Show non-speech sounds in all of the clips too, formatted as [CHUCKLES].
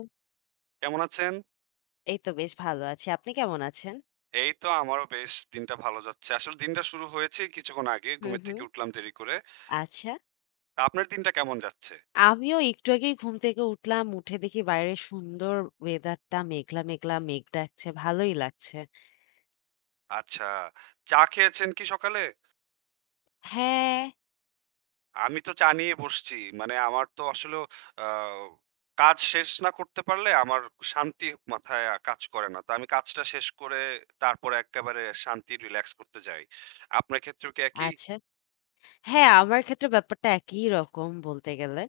ও। কেমন আছেন? এই তো বেশ ভালো আছি। আপনি কেমন আছেন? এই তো আমারও বেশ দিনটা ভালো যাচ্ছে। আসলে দিনটা শুরু হয়েছে কিছুক্ষণ আগে। হুম, ঘুমের থেকে হুম। উঠলাম দেরি করে। আচ্ছা। তা আপনার দিনটা কেমন যাচ্ছে? আমিও একটু আগেই ঘুম থেকে উঠলাম, উঠে দেখি বাইরের সুন্দর ওয়েদারটা। মেঘলা, মেঘলা। মেঘ ডাকছে, ভালোই লাগছে। আচ্ছা, চা খেয়েছেন কি সকালে? হ্যাঁ। আমি তো চা নিয়ে বসছি। মানে আমার তো আসলেও আ কাজ শেষ না করতে পারলে আমার শান্তি মাথায় আ কাজ করে না। তো আমি কাজটা শেষ করে তারপরে একেবারে শান্তি, রিল্যাক্স করতে যাই। আপনার ক্ষেত্রেও কি একই? আচ্ছা। হ্যাঁ, আমার ক্ষেত্রে ব্যাপারটা একইরকম বলতে গেলে।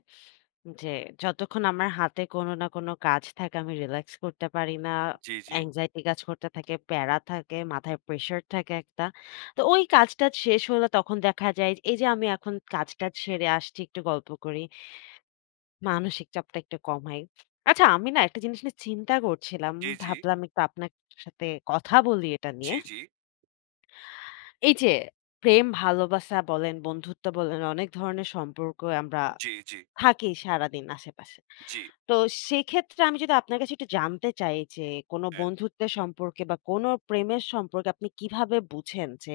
যে, যতক্ষণ আমার হাতে কোনো না কোনো কাজ থাকে, আমি রিল্যাক্স করতে পারি না। জি, জি। anxiety কাজ করতে থাকে, প্যারা থাকে, মাথায় প্রেশার থাকে একটা। তো ওই কাজটা শেষ হলে তখন দেখা যায় এইযে আমি এখন কাজ-টাজ সেড়ে আসছি। একটু গল্প করি। মানসিক চাপটা একটু কম হয়। আচ্ছা আমি না একটা জিনিস নিয়ে চিন্তা করছিলাম। জি, জি। ভাবলাম একটু আপনার সাথে কথা বলি এটা জি, নিয়ে। জি। এইযে প্রেম ভালোবাসা বলেন, বন্ধুত্ব বলেন, অনেক ধরনের সম্পর্ক আমরা জি, জি। থাকি সারাদিন আশেপাশে। জ্বি। তো সেক্ষেত্রে আমি যদি আপনার কাছে একটু জানতে চাই যে, কোনো হ্যাঁ। বন্ধুত্বের সম্পর্কে বা, কোনো প্রেমের সম্পর্কে আপনি কিভাবে বুঝেন যে,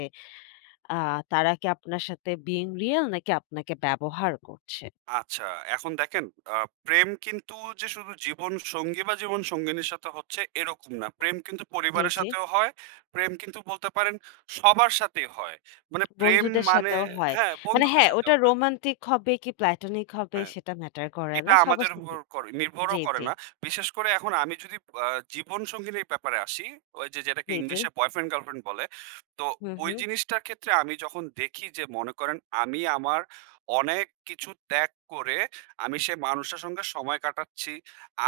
আ তারা কি আপনার সাথে being real নাকি আপনাকে ব্যবহার করছে? আচ্ছা, এখন দেখেন আ প্রেম কিন্তু যে, শুধু জীবনসঙ্গী বা, জীবন সঙ্গিনীর সাথে হচ্ছে এরকম না। প্রেম কিন্তু জি, পরিবারের জি। সাথেও হয়। প্রেম কিন্তু বলতে পারেন সবার সাথেই হয়। মানে প্রেম বন্ধুদের মানে সাথেও হয়। হ্যাঁ, মানে বন্ধুদের হ্যাঁ, ওটা সাথেও হয়। রোমান্টিক হবে কি, platonic হবে? হ্যাঁ, সেটা ম্যাটার করে না। এটা সবার আমাদের সাথে উপর করে নির্ভরও জ্বি, করে জ্বি। না। বিশেষ করে এখন আমি যদি আ জীবনসঙ্গিনীর ব্যাপারে আসি, ওইযে যেটাকে জি, জি। ইংলিশে বয়ফ্রেন্ড, গার্লফ্রেন্ড বলে। তো হুম, ওই হুম। জিনিসটার ক্ষেত্রে আমি যখন দেখি যে, মনে করেন, আমি আমার অনেক কিছু ত্যাগ করে আমি সে মানুষের সঙ্গে সময় কাটাচ্ছি।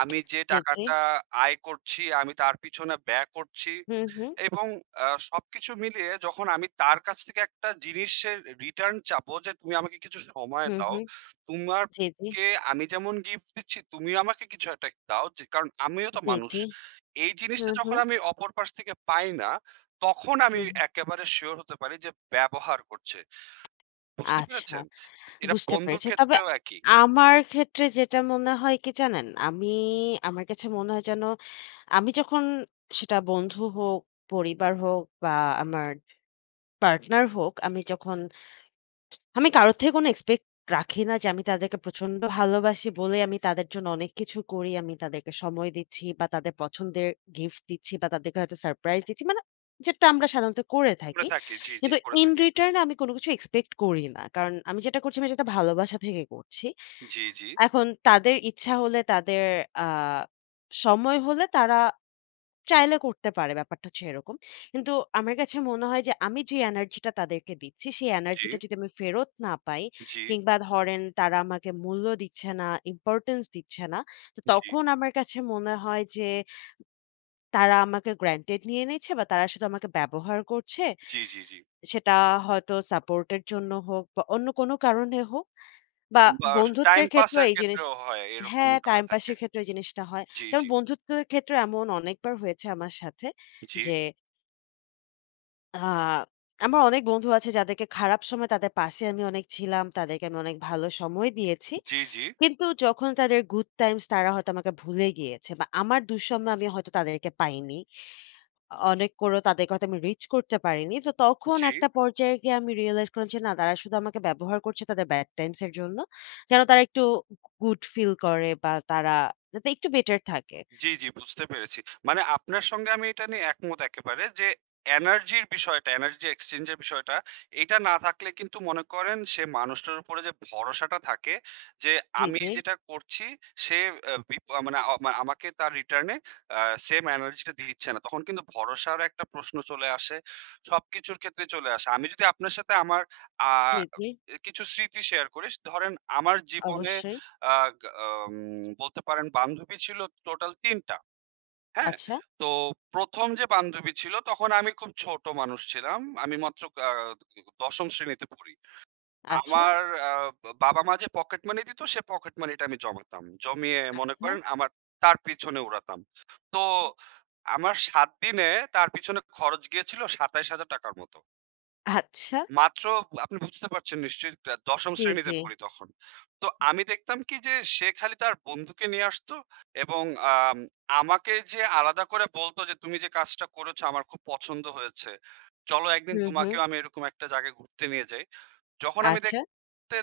আমি যে, জি, জি। টাকাটা আয় করছি আমি তার পিছনে ব্যয় করছি হুম, হুম। এবং আ সবকিছু মিলিয়ে যখন আমি তার কাছ থেকে একটা জিনিসের এর রিটার্ন চাবো যে, "তুমি আমাকে কিছু সময় হুম, দাও। হুম। জি, জি। তোমাকে আমি যেমন গিফট দিচ্ছি তুমিও আমাকে কিছু একটা কে দাও। যে, কারণ, আমিও তো জি, মানুষ।" জি। এই জিনিসটা হুম, যখন হুম। আমি অপর পাশ থেকে পাই না, তখন আমি হুম। একেবারে সিউর হতে পারি যে, ব্যবহার করছে। বুঝতে আচ্ছা, পেরেছেন? তো এরা বুঝতে বন্ধুর পেরেছি। তবে ক্ষেত্রেও একই। আমার ক্ষেত্রে যেটা মনে হয় কি জানেন? আমি আমার কাছে মনে হয় যেন আমি যখন সেটা বন্ধু হোক, পরিবার হোক বা, আমার পার্টনার হোক, আমি যখন আমি কারো থেকে কোন এক্সপেক্ট রাখি না যে, আমি তাদেরকে প্রচন্ড ভালোবাসি বলে আমি তাদের জন্য অনেক কিছু করি। আমি তাদেরকে সময় দিচ্ছি বা, তাদের পছন্দের গিফট দিচ্ছি বা, তাদেরকে হয়তো সারপ্রাইজ দিচ্ছি। মানে যেটা আমরা সাধারণত করে করে থাকি। থাকি। জি, জি। কিন্তু করে in থাকি এখন। return এ আমি কোন কিছু এক্সপেক্ট করি না। কারণ, আমি যেটা করছি আমি যেটা ভালোবাসা থেকে করছি। জি, জি। এখন তাদের ইচ্ছা হলে, তাদের আ সময় হলে, তারা চাইলে করতে পারে, ব্যাপারটা হচ্ছে এরকম। কিন্তু আমার কাছে মনে হয় যে, আমি যে, এনার্জিটা তাদেরকে দিচ্ছি, সেই জি। এনার্জিটা যদি আমি ফেরত না পাই জি। কিংবা, ধরেন তারা আমাকে মূল্য দিচ্ছে না, ইম্পোর্টেন্স দিচ্ছে না। তো জি। তখন আমার কাছে মনে হয় যে, তারা আমাকে গ্রেন্টেড নিয়ে নিয়েছে বা, তারা শুধু আমাকে ব্যবহার করছে। জি, জি, জি। সেটা হয়তো সাপোর্টের জন্য হোক বা, অন্য কোন কারণে হোক বা, বা, স টাইম বন্ধুত্বের ক্ষেত্রেও পাসের এই জিনিস ক্ষেত্রেও হয়। হ্যাঁ, এরকমটা টাইম হয়ে থাকে। পাসের ক্ষেত্রেও এই জিনিসটা হয়। জি, যেমন জি। বন্ধুত্বের ক্ষেত্রেও এমন অনেকবার হয়েছে আমার সাথে জি। যে আ আমার অনেক বন্ধু আছে যাদেরকে খারাপ সময় তাদের পাশে আমি অনেক ছিলাম। তাদেরকে আমি অনেক ভালো সময় দিয়েছি। জি, জি। কিন্তু যখন তাদের গুড টাইমস তারা হয়তো আমাকে ভুলে গিয়েছে বা আমার দুঃসময়ে আমি হয়তো তাদেরকে পাইনি। অ অনেক করেও তাদেরকে হয়তো আমি রিচ করতে পারিনি। তো তখন জি। একটা পর্যায়ে গিয়ে আমি রিয়ালাইজ করলাম যে না তারা শুধু আমাকে ব্যবহার করছে তাদের Bad টাইমস এর জন্য। যেন তারা একটু গুড ফিল করে বা তারা যাতে একটু বেটার থাকে। জি, জি, বুঝতে পেরেছি। মানে আপনার সঙ্গে আমি এটা নিয়ে একমত একেবারে যে, এনার্জির বিষয়টা Energy Exchange এর বিষয়টা এটা না থাকলে কিন্তু মনে করেন সে মানুষটার উপরে যে ভরসাটা থাকে যে জি, আমি জি। যেটা করছি সে আ বিপ আ মানে আমাকে তার রিটার্নে আ সেম এনার্জি টা দিচ্ছে না। তখন কিন্তু ভরসার একটা প্রশ্ন চলে আসে। সব কিছুর ক্ষেত্রে চলে আসে। আমি যদি আপনার সাথে আমার আ জি, জি। এ কিছু স্মৃতি শেয়ার করি স ধরেন আমার জীবনে অবশ্যই। আগ আম বলতে পারেন বান্ধবী ছিল টোটাল ৩ টা। হ্যাঁ? আচ্ছা! তো ১ম যে বান্ধবী ছিল তখন আমি খুব ছোট মানুষ ছিলাম। আমি মাত্র আ ১০ম শ্রেণীতে পড়ি। আচ্ছা! আমার আ বাবা-মা যে পকেট মানি দিত সে পকেট মানি টা আমি জমাতাম। জমিয়ে মনে আচ্ছা। করেন আমার তার পিছনে উড়াতাম। তো আমার ৭ দিনে তার পিছনে খরচ গিয়েছিল ৳২৭,০০০ টাকার মতো। আচ্ছা। মাত্র আপনি বুঝতে পারছেন নিশ্চয়ই আ দ ১০ম জি, শ্রেণীতে জি। পড়ি তখন। তো আমি দেখতাম কি? যে, সে খালি তার বন্ধুকে নিয়ে আসতো এবং আম আমাকে যেয়ে আলাদা করে বলতো যে, "তুমি যে, কাজটা করেছো, আমার খুব পছন্দ হয়েছে। চলো একদিন হুম, তোমাকেও হুম। আমি এরকম একটা জায়গায় ঘুরতে নিয়ে যাই।" যখন আমি আচ্ছা। দেখতে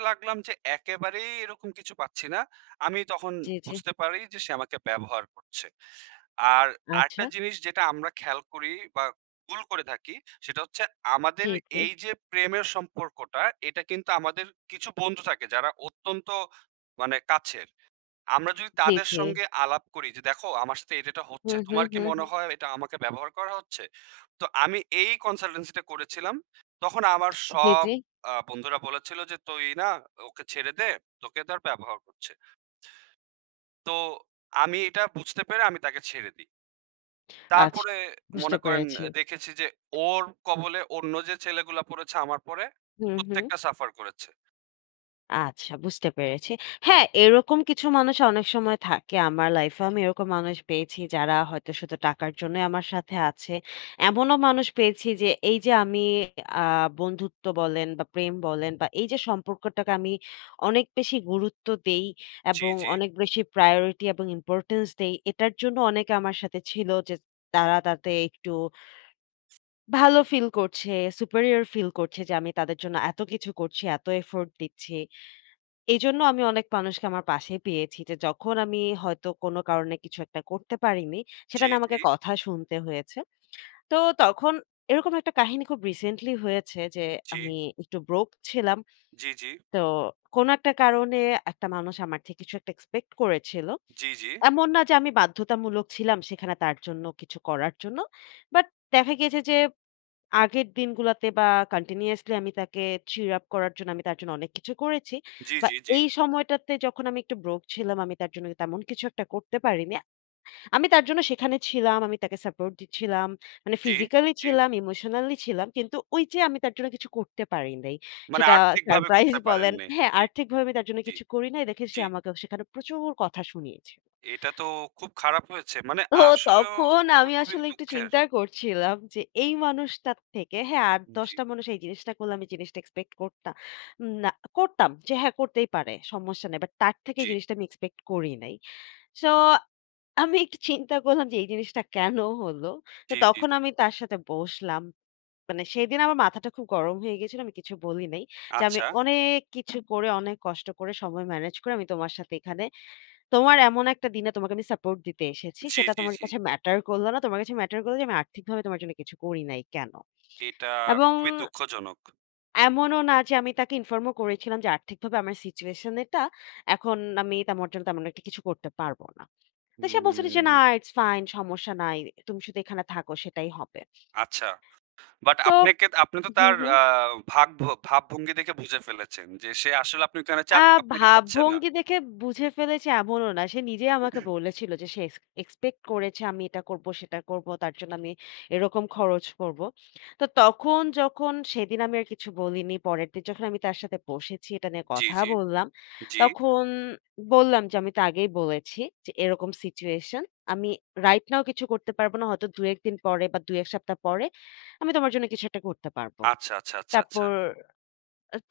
লাগলাম যে, একেবারেই এরকম কিছু পাচ্ছি না। আমি তখন জি, জি। বুঝতে পারি যে, সে আমাকে ব্যবহার করছে। আর আরেকটা আচ্ছা। জিনিস যেটা আমরা খেয়াল করি বা, ভুল করে থাকি। সেটা হচ্ছে জি, আমাদের জি। এইযে প্রেমের সম্পর্কটা এটা কিন্তু আমাদের কিছু বন্ধু থাকে, যারা অত্যন্ত মানে কাছের। আমরা যদি জি, তাদের জি। সঙ্গে আলাপ করি যে, "দেখো আমার সাথে এইটা, এইটা হচ্ছে, হুম, হুম, তোমার কি হুম, মনে হুম। হয়? এটা আমাকে ব্যবহার করা হচ্ছে?" তো আমি এই consultancy টা করেছিলাম। তখন আমার জি, সব জি। আ বন্ধুরা বলেছিল যে, "তুই না ওকে ছেড়ে দে, তোকে তার ব্যবহার করছে।" তো আমি এটা বুঝতে পেরে আমি তাকে ছেড়ে দিই। আচ্ছা, তারপরে বুঝতে মনে করেন পেরেছি। এ দেখেছি যে, ওর কবলে অন্য যে, ছেলেগুলা পড়েছে আমার পরে, হুম, হুম। প্রত্যেকটা সাফার করেছে। আচ্ছা, বুঝতে পেরেছি। হ্যাঁ, এরকম কিছু মানুষ অনেক সময় থাকে। আমার লাইফে আমি এরকম মানুষ পেয়েছি, যারা হয়তো শুধু টাকার জন্যই আমার সাথে আছে। এমনও মানুষ পেয়েছি যে, এইযে আমি আ বন্ধুত্ব বলেন বা, প্রেম বলেন বা, এইযে সম্পর্কটাকে আমি অনেক বেশি গুরুত্ব দেই জি, এবং জি। অনেক বেশি প্রায়োরিটি এবং ইম্পোর্টেন্স দেই। এটার জন্য অনেকে আমার সাথে ছিল যে, তারা তাতে একটু ভালো ফিল করছে, superior ফিল করছে যে, আমি তাদের জন্য এত কিছু করছি, এত এফোর্ট দিচ্ছি। এজন্য আমি অনেক মানুষকে আমার পাশে পেয়েছি যে, যখন আমি হয়তো কোন কারণে কিছু একটা করতে পারিনি, সেটা জি, নিয়ে জি। আমাকে কথা শুনতে হয়েছে। তো তখন এরকম একটা কাহিনী খুব রিসেন্টলি হয়েছে যে, জি। আমি একটু broke ছিলাম। জি, জি। তো কোনো একটা কারণে একটা মানুষ আমার কিছু একটা এক্সপেক্ট করেছিল। জি, জি। এমন না যে, আমি বাধ্যতামূলক ছিলাম সেখানে তার জন্য কিছু করার জন্য। বাট দেখা গেছে যে, আগের দিনগুলোতে বা, কান্টিনিউয়াসলি আমি তাকে cheer up করার জন্য আমি তার জন্য অনেক কিছু করেছি। জি, বা, জি, জি। এই সময়টাতে যখন আমি একটু broke ছিলাম, আমি তার জন্য কিন তেমন কিছু একটা করতে পারিনি। আমি তার জন্য সেখানে ছিলাম, আমি তাকে সাপোর্ট দিচ্ছিলাম। মানে জি, ফিজিক্যালি জি। ছিলাম, ইমোশনালি ছিলাম। কিন্তু ওইযে আমি তার জন্য কিছু করতে পারি নাই। মানে সেটা আর্থিকভাবে সারপ্রাইজ করতে পারেন বলেন নাই। [SCOFFS] হ্যাঁ, জি। আর্থিকভাবে আমি তার জন্য জি, কিছু করি নাই। দেখে সে জি। আমাকে অ সেখানে প্রচুর কথা শুনিয়েছে। এটা তো খুব খারাপ হয়েছে। মানে তো আসলেও তখন এটা আমি খুবই আসলে একটু দুঃখের চিন্তা করছিলাম যে, এই মানুষটার থেকে হ্যাঁ, আট, উম দশ জি। টা মানুষ এই জিনিসটা করলে আমি জিনিসটা এক্সপেক্ট করতা না করতাম। যে, হ্যাঁ, করতেই পারে। সমস্যা নাই। বাট তার থেকে জি। এই জিনিসটা আমি এক্সপেক্ট করি নাই। সো আমি একটু চিন্তা করলাম যে, এই জিনিসটা কেন হলো? তো জি, জি, তখন জি। আমি তার সাথে বসলাম। মানে সেদিন আমার মাথাটা খুব গরম হয়ে গিয়েছিল। আমি কিছু বলি নাই। যে, "আমি আচ্ছা। অনেক কিছু করে, অনেক কষ্ট করে সময় ম্যানেজ করে আমি তোমার সাথে এখানে তোমার এমন একটা দিনে তোমাকে আমি সাপোর্ট দিতে এসেছি। জি, সেটা জি, তোমার জি। কাছে ম্যাটার করলো না। তোমার কাছে ম্যাটার করলো যে, আমি আর্থিকভাবে তোমার জন্য কিছু করি নাই কেন?" এটা এবং খুবই দুঃখজনক। এমনও না যে আমি তাকে ইনফর্ম ও করেছিলাম যে আর্থিকভাবে আমার সিচুয়েশনের এটা এখন আমি তেমার জন্য তেমন একটা কিছু করতে পারবো না। তো সে বলছিলো যে না উম ইটস ফাইন সমস্যা নাই। তুমি শুধু এখানে থাকো সেটাই হবে। আচ্ছা। বাট তো আপনেকে আপনি তো হুম, তার হুম। আ ভাগ ভাবভঙ্গি দেখে বুঝে ফেলেছেন, যে সে আসলে আপনি ওইখানে আ চাক আপনাকে চাচ্ছে না। ভাবভঙ্গি দেখে বুঝে ফেলেছে এমনও না। সে নিজে আমাকে [CLEARS THROAT] বলেছিল যে সে এস এক্সপেক্ট করেছে আমি এটা করব, সেটা করব তার জন্য আমি এরকম খরচ করব। তো তখন যখন সেদিন আমি আর কিছু বলিনি। পরেরদিন যখন আমি তার সাথে বসেছি এটা নিয়ে জি, কথা জি, বললাম। জি। তখন বললাম যে, "আমি তা আগেই বলেছি যে এরকম সিচুয়েশন আমি রাইট নাও কিছু করতে পারব না। হয়তো ২, ১ দিন পরে বা ২ ১ সপ্তাহ পরে আমি তোমার জন্য কিছু একটা করতে পারব।" আচ্ছা, আচ্ছা, আচ্ছা, আচ্ছা। তারপর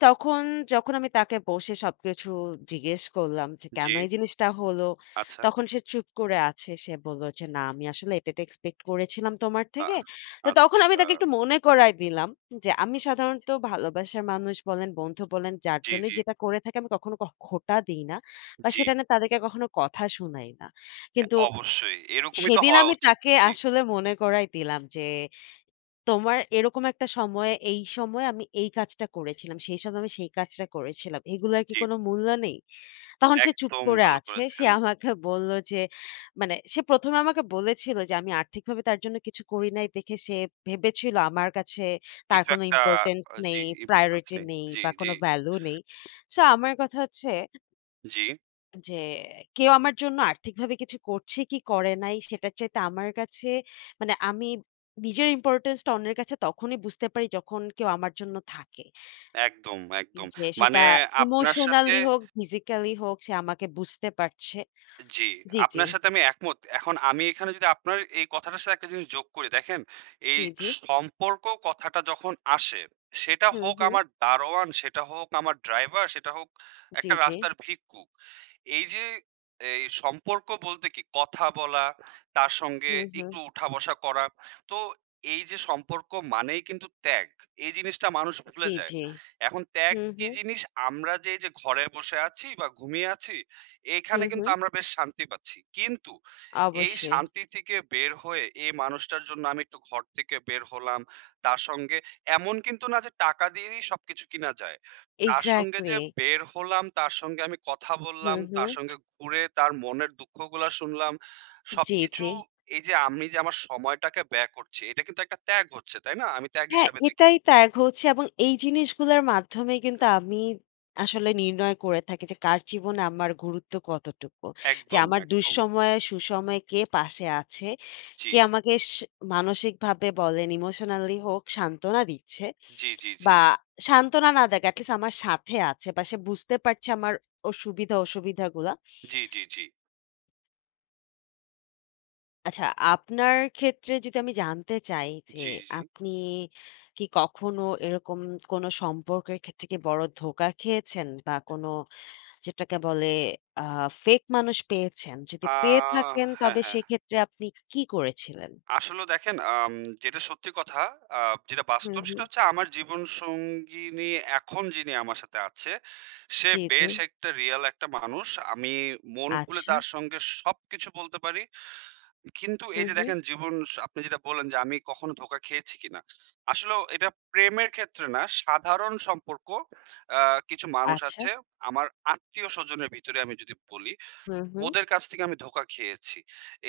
তখন যখন আমি তাকে বসে সবকিছু জিজ্ঞেস করলাম যে, জি। "কেন এই জিনিসটা হলো?" আচ্ছা। তখন সে চুপ করে আছে। সে বলল, যে না আমি আসলে এটা, এটা, এক্সপেক্ট করেছিলাম তোমার আহ! থেকে। তো তখন আমি আচ্ছা। তাকে একটু মনে করায় দিলাম যে আমি সাধারণত ভালোবাসার মানুষ বলেন, বন্ধু বলেন যার জি, জন্যই জি। যেটা করে থাকি আমি কখনো ক খোঁটা দেই না। বা জি। সেটা নে তাদেরকে কখনো কথা শুনাই না। হ্যাঁ কিন্তু অবশ্যই এরকমই তো সেদিন হওয়া আমি উচিত, তাকে জি। আসলে মনে করাই দিলাম যে, "তোমার এরকম একটা সময়ে, এই সময়ে আমি এই কাজটা করেছিলাম। সেই সময় আমি সেই কাজটা করেছিলাম। এগুলার কি জ্বী। কোন মূল্য নেই?" তখন সে চুপ একদম করে ভালো আছে, সে করেছেন। আমাকে বলল যে মানে সে প্রথমে আমাকে বলেছিল যে আমি আর্থিকভাবে তার জন্য কিছু করি নাই দেখে সে ভেবেছিল আমার কাছে তার কিছু কোন একটা important অ জি নেই, [UNINTELLIGIBLE] প্রায়োরিটি হচ্ছে নেই জি, বা জি। কোনো ভ্যালু নেই। সো আমার কথা হচ্ছে জি। যে কেউ আমার জন্য আর্থিকভাবে কিছু করছে কি করে নাই সেটার চাইতে আমার কাছে মানে আমি নিজের ইম্পোর্টেন্স টা অন্যের কাছে তখনই বুঝতে পারি যখন কেউ আমার জন্য থাকে। একদম, একদম, যে মানে সেটা আপনার সাথে ইমোশনালি হোক, ফিজিক্যালি হোক সে আমাকে বুঝতে পারছে জি। জি, জি। আপনার সাথে আমি একমত এখন আমি এখানে যদি আপনার এই কথাটার সাথে একটা জিনিস যোগ করি, দেখেন এই জি, জি। সম্পর্ক কথাটা যখন আসে সেটা হুম, হোক হুম। আমার দারোয়ান, সেটা হোক আমার ড্রাইভার, সেটা হোক জি, একটা জি। রাস্তার ভিক্ষুক। এই যে এই সম্পর্ক বলতে কি কথা বলা, তার সঙ্গে হুম, একটু হুম। উঠা বসা করা, তো এই যে সম্পর্ক মানেই কিন্তু ত্যাগ। এই জিনিসটা মানুষ ভুলে জি, যায়। জি, এখন ত্যাগ হুম, কি হুম। জিনিস? আমরা যে এইযে ঘরে বসে আছি বা ঘুমিয়ে আছি এখানে হুম, কিন্তু হু। আমরা বেশ শান্তি পাচ্ছি। কিন্তু এই অবশ্যই। শান্তি থেকে বের হয়ে এই মানুষটার জন্য আমি একটু ঘর থেকে বের হলাম তার সঙ্গে এমন কিন্তু না যে টাকা দিয়ে দিয়েই সবকিছু কিনা যায়। তার সঙ্গে যে এক্সাক্টলি। বের হলাম, তার সঙ্গে আমি কথা হু, বললাম, তার হু। সঙ্গে ঘুরে তার মনের দুঃখগুলা শুনলাম, জি, সবকিছু জি। এই যে আমি যে আমার সময়টাকে ব্যয় করছি এটা কিন্তু একটা ত্যাগ হচ্ছে তাই না? আমি ত্যাগ হ্যাঁ, হিসাবে দেখি। এটাই ত্যাগ হচ্ছে এবং এই জিনিসগুলার মাধ্যমেই কিন্তু আমি আসলে নির্ণয় করে থাকি যে কার জীবনে আমার গুরুত্ব কতটুকু। যে একদম, আমার একদম। দুঃসময়ে সুসময়ে কে পাশে আছে, জি। কে আমাকে সে মানসিকভাবে বলেন ইমোশনালি হোক, সান্ত্বনা দিচ্ছে জি, জি, জি। বা সান্ত্বনা না দেক, এট লিস্ট আমার সাথে আছে বা সে বুঝতে পারছে আমার অ সুবিধা, অসুবিধা, গুলা। জি, জি, জি। আচ্ছা, আপনার ক্ষেত্রে যদি আমি জানতে চাই যে, জ্বী, জ্বী, জি। আপনি কি কখনো এরকম কোন সম্পর্কের ক্ষেত্রে কি বড় ধোকা খেয়েছেন বা কোন, যেটাকে বলে, আ ফেক মানুষ পেয়েছেন? যদি আ পেয়ে থাকেন, হ্যাঁ, তবে হ্যাঁ। সেক্ষেত্রে আপনি কী করেছিলেন? আসলে দেখেন, আম যেটা সত্যি কথা, আ যেটা হুম, বাস্তব, সেটা হুম। হচ্ছে আমার জীবন সঙ্গিনী, এখন যিনি আমার সাথে আছে, সে জ্বী, জ্বী। বেশ একটা রিয়াল একটা মানুষ। আমি মন খুলে আচ্ছা। তার সঙ্গে সবকিছু বলতে পারি। কিন্তু এই হুম, যে, হুম। দেখেন, জীবন, আপনি যেটা বললেন যে, আমি কখনো ধোকা খেয়েছি কিনা। আসলেও এটা প্রেমের ক্ষেত্রে না, সাধারণ সম্পর্ক, অ্যা কিছু মানুষ আচ্ছা। আছে। আমার আত্মীয় স্বজনের ভিতরে আমি যদি বলি, হুম, হুম। ওদের কাছ থেকে আমি ধোকা খেয়েছি।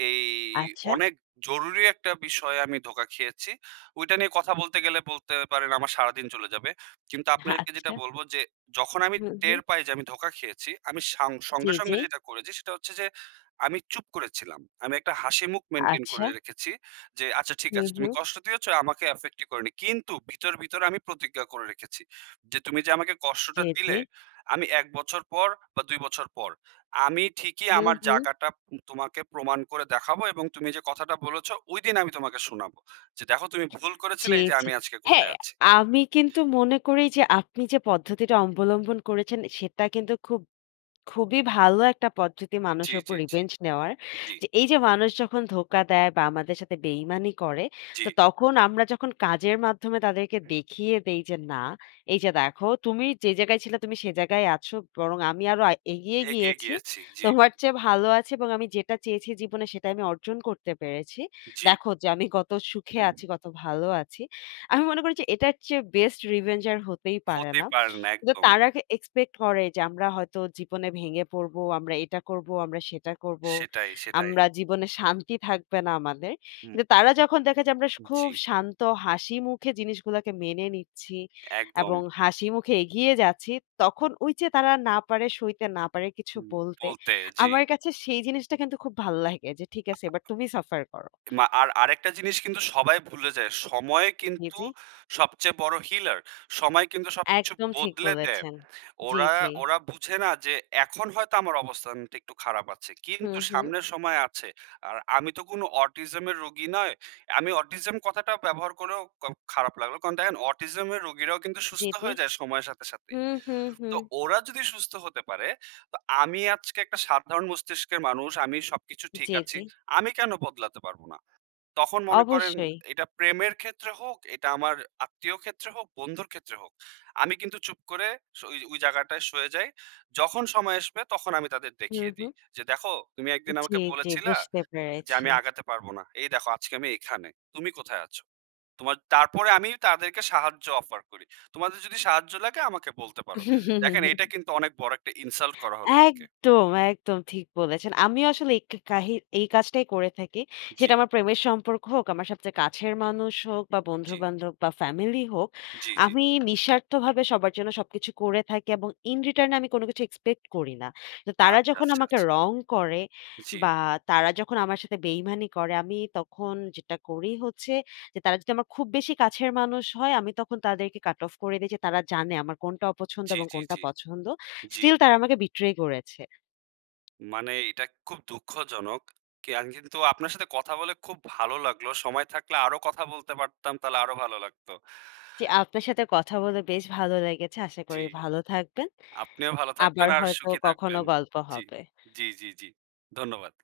এই আচ্ছা। অনেক জরুরি একটা বিষয়ে আমি ধোকা খেয়েছি। ওইটা নিয়ে কথা বলতে গেলে বলতে পারেন, আমার সারাদিন চলে যাবে। কিন্তু আপনাকে যেটা আচ্ছা। বলবো যে, যখন আমি হুম, হুম। টের পাই যে, আমি ধোকা খেয়েছি, আমি সাং জ্বী, সঙ্গে, সঙ্গে, জ্বী। যেটা করেছি সেটা হচ্ছে যে, আমি চুপ করেছিলাম। আমি একটা হাসিমুখ মেইনটেইন করে আচ্ছা। রেখেছি যে, "আচ্ছা ঠিক হুম, আছে, তুমি হুম। কষ্ট দিয়েছো, আমাকে এফেক্টই করে নি।" কিন্তু ভিতর, ভিতরে, আমি প্রতিজ্ঞা করে রেখেছি। যে, "তুমি যে, আমাকে কষ্টটা জ্বী, দিলে, জ্বী। আমি ১ বছর পর বা ২ বছর পর, আমি ঠিকই হুম, আমার হুম। জায়গাটা তোমাকে প্রমাণ করে দেখাবো এবং তুমি যে, কথাটা বলেছো, ঐদিন আমি তোমাকে শোনাবো। যে, দেখো, তুমি ভুল করেছিলে, জ্বী, এই যে, জ্বী। আমি আজকে হ্যাঁ, কোথায় আছি।" আমি কিন্তু মনে করি যে, আপনি যে, পদ্ধতিটা অবলম্বন করেছেন, সেটা কিন্তু খুব খুবই ভালো একটা পদ্ধতি, জ্বী, মানুষের উপর জ্বী, জ্বী। রিভেঞ্জ নেওয়ার। জ্বী। যে, এই যে, মানুষ যখন ধোকা দেয়, বা আমাদের সাথে বেইমানি করে, জ্বী। তো তখন আমরা যখন কাজের মাধ্যমে, তাদেরকে দেখিয়ে দেই যে, "না, এই যে, দেখো, তুমি যে, জায়গায় ছিল তুমি সেই জায়গায় আছো। বরং আমি আরো আ এগিয়ে এগিয়ে গিয়েছি। গিয়েছি। জ্বী। তোমার চেয়ে ভালো আছি এবং আমি যেটা চেয়েছি জীবনে, সেটা আমি অর্জন করতে পেরেছি। জ্বী। দেখো যে, আমি কত সুখে আছি, কত ভালো আছি।" আমি মনে করি যে, এটার চেয়ে বেস্ট রিভেঞ্জ আর হতেই পারে হতে না। পারেন না। কিন্তু একদম। তারা গে, এক্সপেক্ট করে যে, আমরা হয়তো জীবনে ভেঙে পড়বো, আমরা এটা করবো, আমরা সেটা করব। সেটাই, সেটাই। আমরা জীবনে শান্তি থাকবে না আমাদের। হুম, কিন্তু তারা যখন দেখে যে, আমরা সে খুব জ্বী। শান্ত হাসিমুখে জিনিসগুলোকে মেনে নিচ্ছি একদম। এবং হাসি মুখে এগিয়ে যাচ্ছি, তখন ওই যে, তারা না পারে সইতে, না পারে কিছু হুম। বলতে। বলতে, জ্বী। আমার কাছে, সেই জিনিসটা কিন্তু খুব ভাল্লাগে যে, "ঠিক আছে, এবার তুমি সাফার করো।" মা আর আরেকটা জিনিস কিন্তু সবাই ভুলে যায়। সময় জ্বী, কিন্তু জ্বী। সবচেয়ে বড় হিলার। সময় কিন্তু সবকিছু একদম ঠিক বদলে দেয়। বলেছেন। জ্বী, ওরা জ্বী। ওরা, বুঝে না যে, এখন হয়তো আমার অবস্থানটা একটু খারাপ আছে। হুম, কিন্তু হুম। সামনের সময় আছে। আর আমি তো কোন অটিজম এর রোগী নয়। আমি অটিজম কথাটা ব্যবহার করেও খ খারাপ লাগলো। কারণ দেখেন অটিজম এর রোগীরাও কিন্তু জ্বী, সুস্থ জ্বী। হয়ে যায়, সময়ের সাথে, সাথে। হুম, হুম, তো, হুম। ওরা যদি সুস্থ হতে পারে, তো আমি আজকে একটা সাধারণ মস্তিষ্কের মানুষ, আমি সবকিছু ঠিক জ্বী, আছি। জ্বী। আমি কেন বদলাতে পারব না? তখন মনে করেন, অবশ্যই। এটা প্রেমের ক্ষেত্রে হোক, এটা আমার আত্মীয় ক্ষেত্রে হোক, বন্ধুর ক্ষেত্রে হোক। আমি কিন্তু চুপ করে ওই ওই, জায়গাটায় সয়ে যাই। যখন সময় আসবে তখন আমি তাদের হুম, দেখিয়ে দিই। হুম। যে, দেখো, "তুমি একদিন আমাকে জ্বী, জ্বী, বলেছিলা বুঝতে যে, পেরেছি। আমি আগাতে পারব না। এই দেখো আজকে আমি এখানে। তুমি কোথায় আছো?" তোমার তারপরে আমি তাদেরকে সাহায্য অফার করি, "তোমাদের যদি সাহায্য লাগে, আমাকে বলতে পারো।" দেখেন, এটা [CHUCKLES] কিন্তু অনেক বড় একটা ইনসাল্ট করা হলো তাকে। একদম, একদম। ঠিক বলেছেন। আমি আসলে এই ক কে কাহি এই কাজটাই করে থাকি। জ্বী। সেটা আমার প্রেমের সম্পর্ক হোক, আমার সবচেয়ে কাছের মানুষ হোক, বা জ্বী। বন্ধু-বান্ধব বা ফ্যামিলি হোক। জ্বী, জ্বী। আমি নিঃস্বার্থভাবে সবার জন্য সবকিছু করে থাকি এবং ইন রিটার্ন এ আমি কোন কিছু এক্সপেক্ট করি না। তো তারা আচ্ছা, যখন আচ্ছা, আমাকে আচ্ছা। রং করে জ্বী। বা তারা যখন আমার সাথে বেইমানি করে, আমি তখন যেটা করি হচ্ছে, যে, তারা যদি আমার খুব বেশি কাছের মানুষ হয়, আমি তখন তাদেরকে কাট অফ করে দেই যে, তারা জানে আমার কোনটা অপছন্দ জ্বী, এবং জ্বী, কোনটা জ্বী। পছন্দ। জ্বী। স্টিল তারা আমাকে বিট্রে করেছে। মানে, এটা খুব দুঃখজনক। কি আমি কিন্তু আপনার সাথে কথা বলে খুব ভালো লাগলো। সময় থাকলে আরো কথা বলতে পারতাম, তাহলে আরো ভালো লাগতো। জ্বী, আপনার সাথে কথা বলে বেশ ভালো লেগেছে। আশা করি জ্বী। ভালো থাকবেন। আপনিও ভালো আবার থাকবেন, আর হয়তো সুখী কখনো থাকবেন। গল্প জ্বী। হবে। জ্বী, জ্বী, জ্বী। ধন্যবাদ।